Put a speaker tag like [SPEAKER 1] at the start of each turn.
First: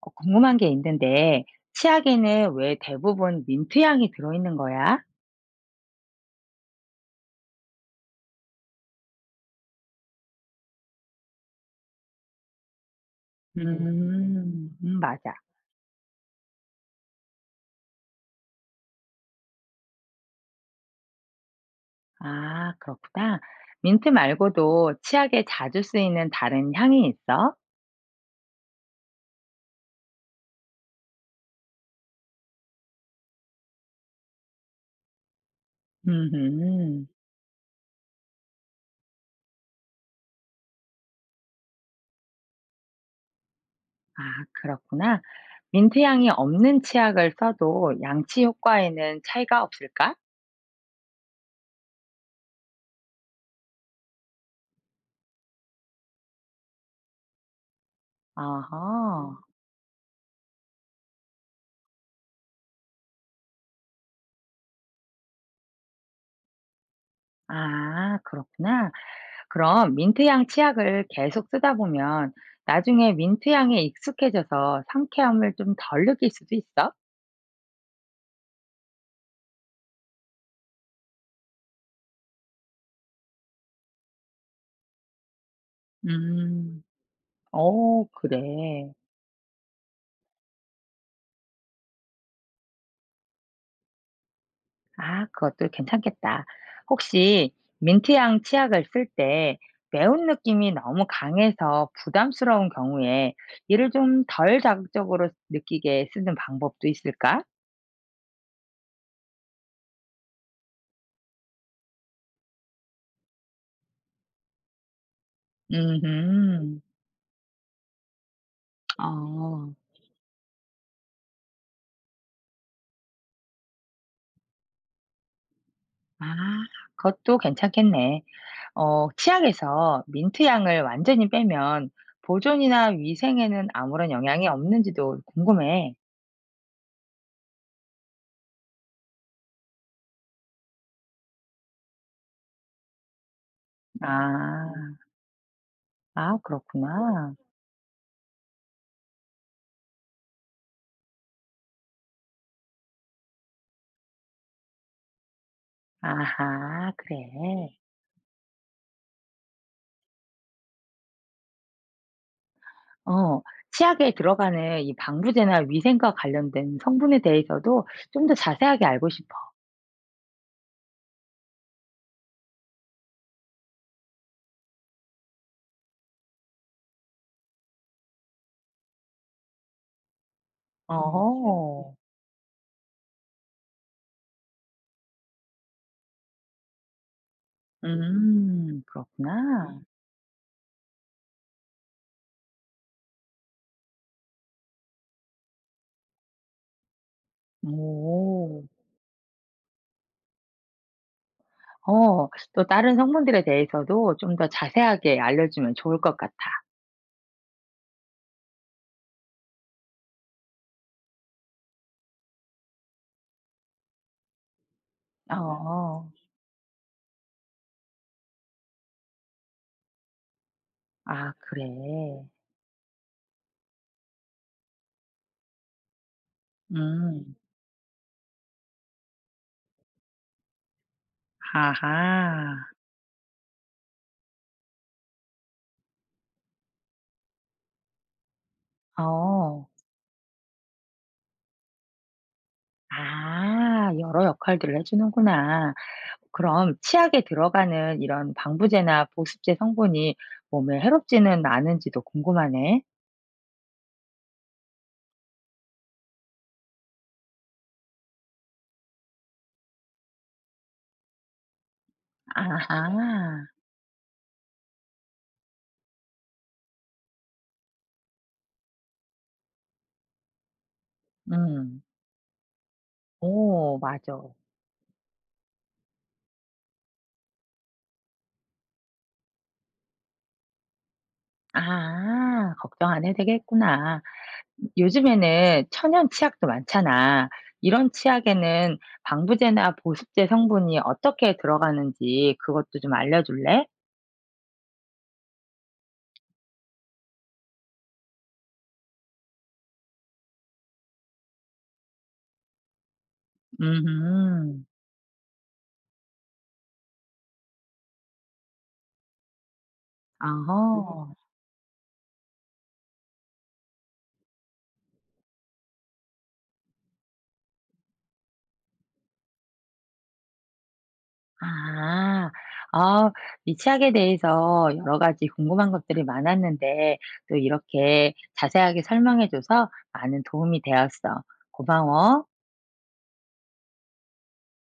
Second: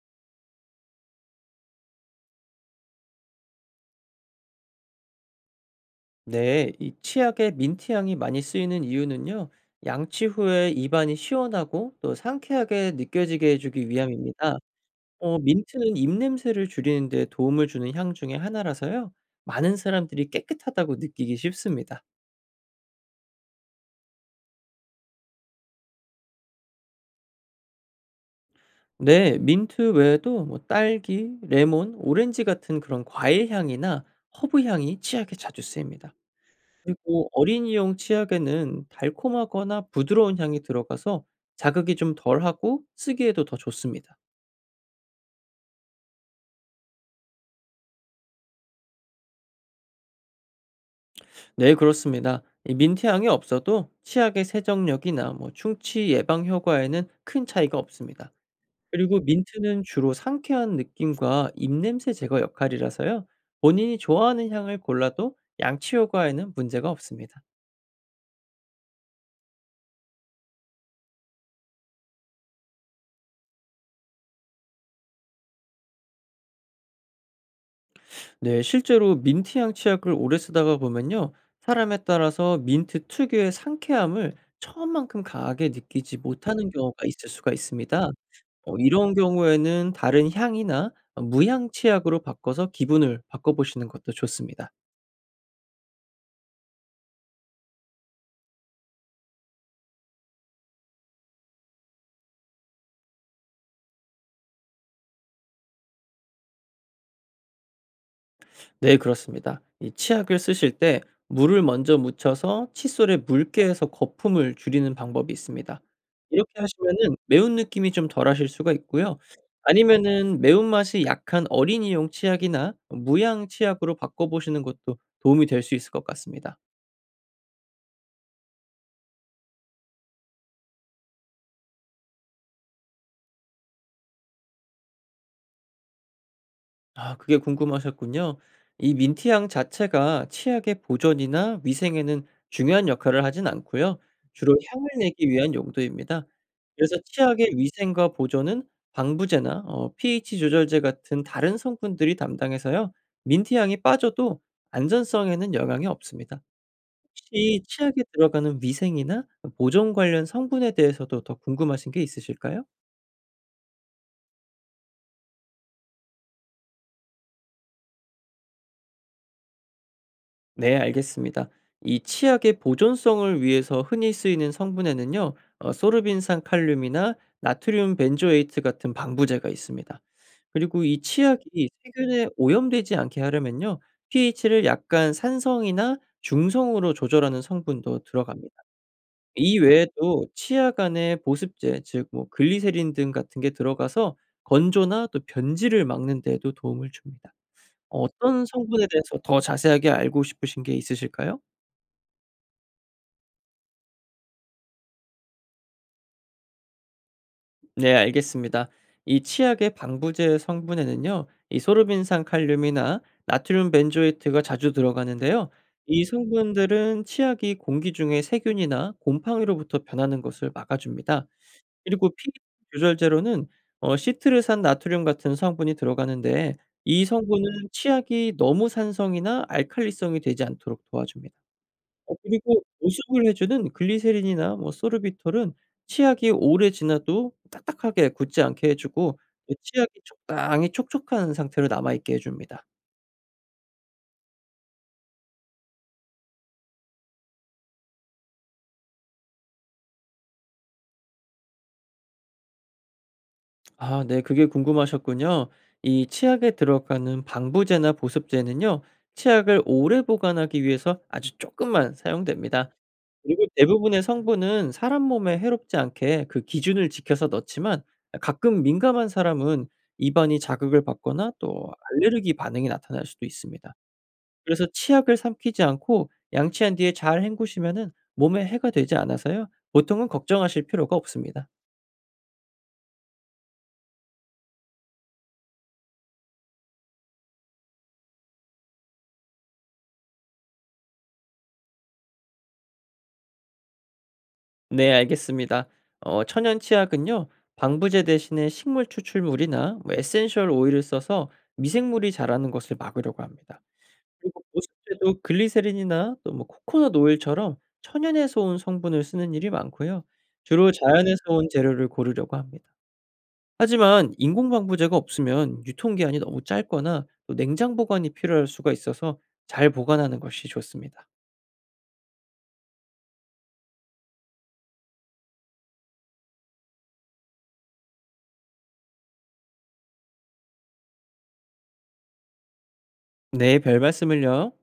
[SPEAKER 1] 궁금한 게 있는데, 치약에는 왜 대부분 민트향이 들어있는 거야?
[SPEAKER 2] 네, 이 치약에 민트향이 많이 쓰이는 이유는요, 양치 후에 입안이 시원하고 또 상쾌하게 느껴지게 해주기 위함입니다.
[SPEAKER 1] 맞아.
[SPEAKER 2] 민트는 입냄새를 줄이는 데 도움을 주는 향 중에 하나라서요, 많은 사람들이 깨끗하다고 느끼기 쉽습니다.
[SPEAKER 1] 아, 그렇구나. 민트 말고도 치약에 자주 쓰이는 다른 향이 있어?
[SPEAKER 2] 네, 민트 외에도 뭐 딸기, 레몬, 오렌지 같은 그런 과일 향이나 허브 향이 치약에 자주 쓰입니다.
[SPEAKER 1] 음,
[SPEAKER 2] 그리고 어린이용 치약에는 달콤하거나 부드러운 향이 들어가서 자극이 좀 덜하고 쓰기에도 더 좋습니다.
[SPEAKER 1] 아, 그렇구나. 민트향이 없는 치약을 써도 양치 효과에는 차이가 없을까?
[SPEAKER 2] 네, 그렇습니다. 이 민트향이 없어도 치약의 세정력이나 뭐 충치 예방 효과에는 큰 차이가 없습니다. 그리고
[SPEAKER 1] 어허.
[SPEAKER 2] 민트는 주로 상쾌한 느낌과 입냄새 제거 역할이라서요. 본인이 좋아하는 향을 골라도 양치 효과에는 문제가 없습니다.
[SPEAKER 1] 아, 그렇구나. 그럼 민트향 치약을 계속 쓰다 보면 나중에 민트향에 익숙해져서 상쾌함을 좀 덜 느낄 수도 있어?
[SPEAKER 2] 네, 실제로 민트향 치약을 오래 쓰다가 보면요. 사람에 따라서 민트 특유의 상쾌함을 처음만큼 강하게 느끼지 못하는
[SPEAKER 1] 음,
[SPEAKER 2] 경우가 있을 수가 있습니다.
[SPEAKER 1] 그래.
[SPEAKER 2] 이런 경우에는 다른 향이나 무향 치약으로 바꿔서 기분을 바꿔보시는 것도 좋습니다.
[SPEAKER 1] 아, 그것도 괜찮겠다. 혹시 민트향 치약을 쓸 때 매운 느낌이 너무 강해서 부담스러운 경우에 이를 좀 덜 자극적으로 느끼게 쓰는 방법도 있을까?
[SPEAKER 2] 네, 그렇습니다. 이 치약을 쓰실 때 물을 먼저 묻혀서 칫솔에 묽게 해서 거품을 줄이는 방법이 있습니다. 이렇게
[SPEAKER 1] 음,
[SPEAKER 2] 하시면은 매운 느낌이 좀 덜하실 수가 있고요.
[SPEAKER 1] 어,
[SPEAKER 2] 아니면은 매운맛이 약한 어린이용 치약이나 무향 치약으로 바꿔보시는 것도 도움이 될 수 있을 것
[SPEAKER 1] 아,
[SPEAKER 2] 같습니다.
[SPEAKER 1] 그것도 괜찮겠네. 치약에서 민트 향을 완전히 빼면 보존이나 위생에는 아무런 영향이 없는지도 궁금해.
[SPEAKER 2] 아 그게 궁금하셨군요. 이 민트향 자체가 치약의 보존이나 위생에는 중요한 역할을 하진 않고요. 주로
[SPEAKER 1] 아,
[SPEAKER 2] 향을 내기 위한 용도입니다.
[SPEAKER 1] 아,
[SPEAKER 2] 그래서
[SPEAKER 1] 그렇구나.
[SPEAKER 2] 치약의 위생과 보존은 방부제나 pH 조절제 같은 다른 성분들이 담당해서요. 민트향이 빠져도 안전성에는 영향이 없습니다.
[SPEAKER 1] 아하, 그래.
[SPEAKER 2] 혹시 치약에 들어가는 위생이나 보존 관련 성분에 대해서도 더 궁금하신 게 있으실까요?
[SPEAKER 1] 어, 치약에 들어가는 이 방부제나 위생과 관련된 성분에 대해서도 좀 더 자세하게 알고 싶어.
[SPEAKER 2] 네, 알겠습니다. 이 치약의 보존성을 위해서 흔히 쓰이는 성분에는요, 소르빈산 칼륨이나 나트륨 벤조에이트 같은 방부제가 있습니다. 그리고 이 치약이
[SPEAKER 1] 어허.
[SPEAKER 2] 세균에 오염되지 않게 하려면요, pH를 약간 산성이나 중성으로 조절하는 성분도 들어갑니다. 이
[SPEAKER 1] 그렇구나.
[SPEAKER 2] 외에도 치약 안에 보습제, 즉 뭐 글리세린 등 같은 게 들어가서 건조나 또 변질을 막는 데에도 도움을 줍니다. 어떤
[SPEAKER 1] 오.
[SPEAKER 2] 성분에 대해서 더 자세하게 알고 싶으신 게 있으실까요?
[SPEAKER 1] 또 다른 성분들에 대해서도 좀 더 자세하게 알려주면 좋을 것 같아.
[SPEAKER 2] 네, 알겠습니다. 이 치약의 방부제 성분에는요, 이 소르빈산 칼륨이나 나트륨 벤조이트가 자주 들어가는데요. 이
[SPEAKER 1] 어.
[SPEAKER 2] 성분들은 치약이 공기 중에 세균이나 곰팡이로부터 변하는 것을 막아줍니다.
[SPEAKER 1] 아 그래.
[SPEAKER 2] 그리고 pH 조절제로는 시트르산 나트륨 같은 성분이 들어가는데 이
[SPEAKER 1] 음.
[SPEAKER 2] 성분은 치약이 너무 산성이나 알칼리성이 되지 않도록 도와줍니다.
[SPEAKER 1] 아하.
[SPEAKER 2] 그리고 보습을 해 주는 글리세린이나 뭐 소르비톨은 치약이 오래 지나도 딱딱하게 굳지 않게 해 주고 또
[SPEAKER 1] 어.
[SPEAKER 2] 치약이 적당히 촉촉한 상태로 남아 있게 해 줍니다.
[SPEAKER 1] 아 여러 역할들을 해 주는구나. 그럼 치약에 들어가는 이런 방부제나 보습제 성분이 몸에 해롭지는 않은지도 궁금하네.
[SPEAKER 2] 아 네 그게 궁금하셨군요. 이 치약에 들어가는 방부제나 보습제는요 치약을 오래 보관하기 위해서 아주 조금만 사용됩니다. 그리고
[SPEAKER 1] 아하.
[SPEAKER 2] 대부분의 성분은 사람 몸에 해롭지 않게 그 기준을 지켜서 넣지만 가끔 민감한 사람은 입안이 자극을 받거나 또
[SPEAKER 1] 음.
[SPEAKER 2] 알레르기 반응이 나타날 수도 있습니다.
[SPEAKER 1] 오 맞아.
[SPEAKER 2] 그래서 치약을 삼키지 않고 양치한 뒤에 잘 헹구시면은 몸에 해가 되지 않아서요. 보통은 걱정하실 필요가 없습니다.
[SPEAKER 1] 아 걱정 안 해도 되겠구나. 요즘에는 천연 치약도 많잖아. 이런 치약에는 방부제나 보습제 성분이 어떻게 들어가는지 그것도 좀 알려줄래?
[SPEAKER 2] 네 알겠습니다. 천연 치약은요. 방부제 대신에 식물 추출물이나 뭐 에센셜 오일을 써서 미생물이 자라는 것을 막으려고 합니다.
[SPEAKER 1] 음
[SPEAKER 2] 그리고 보습제도 글리세린이나 또 뭐 코코넛 오일처럼 천연에서 온 성분을 쓰는 일이 많고요.
[SPEAKER 1] 어허.
[SPEAKER 2] 주로 자연에서 온 재료를 고르려고 합니다. 하지만 인공 방부제가 없으면 유통기한이 너무 짧거나 또 냉장 보관이 필요할 수가 있어서 잘 보관하는 것이 좋습니다.
[SPEAKER 1] 아, 어, 이 치약에 대해서 여러 가지 궁금한 것들이 많았는데 또 이렇게 자세하게 설명해줘서 많은 도움이 되었어. 고마워.
[SPEAKER 2] 네, 별 말씀을요.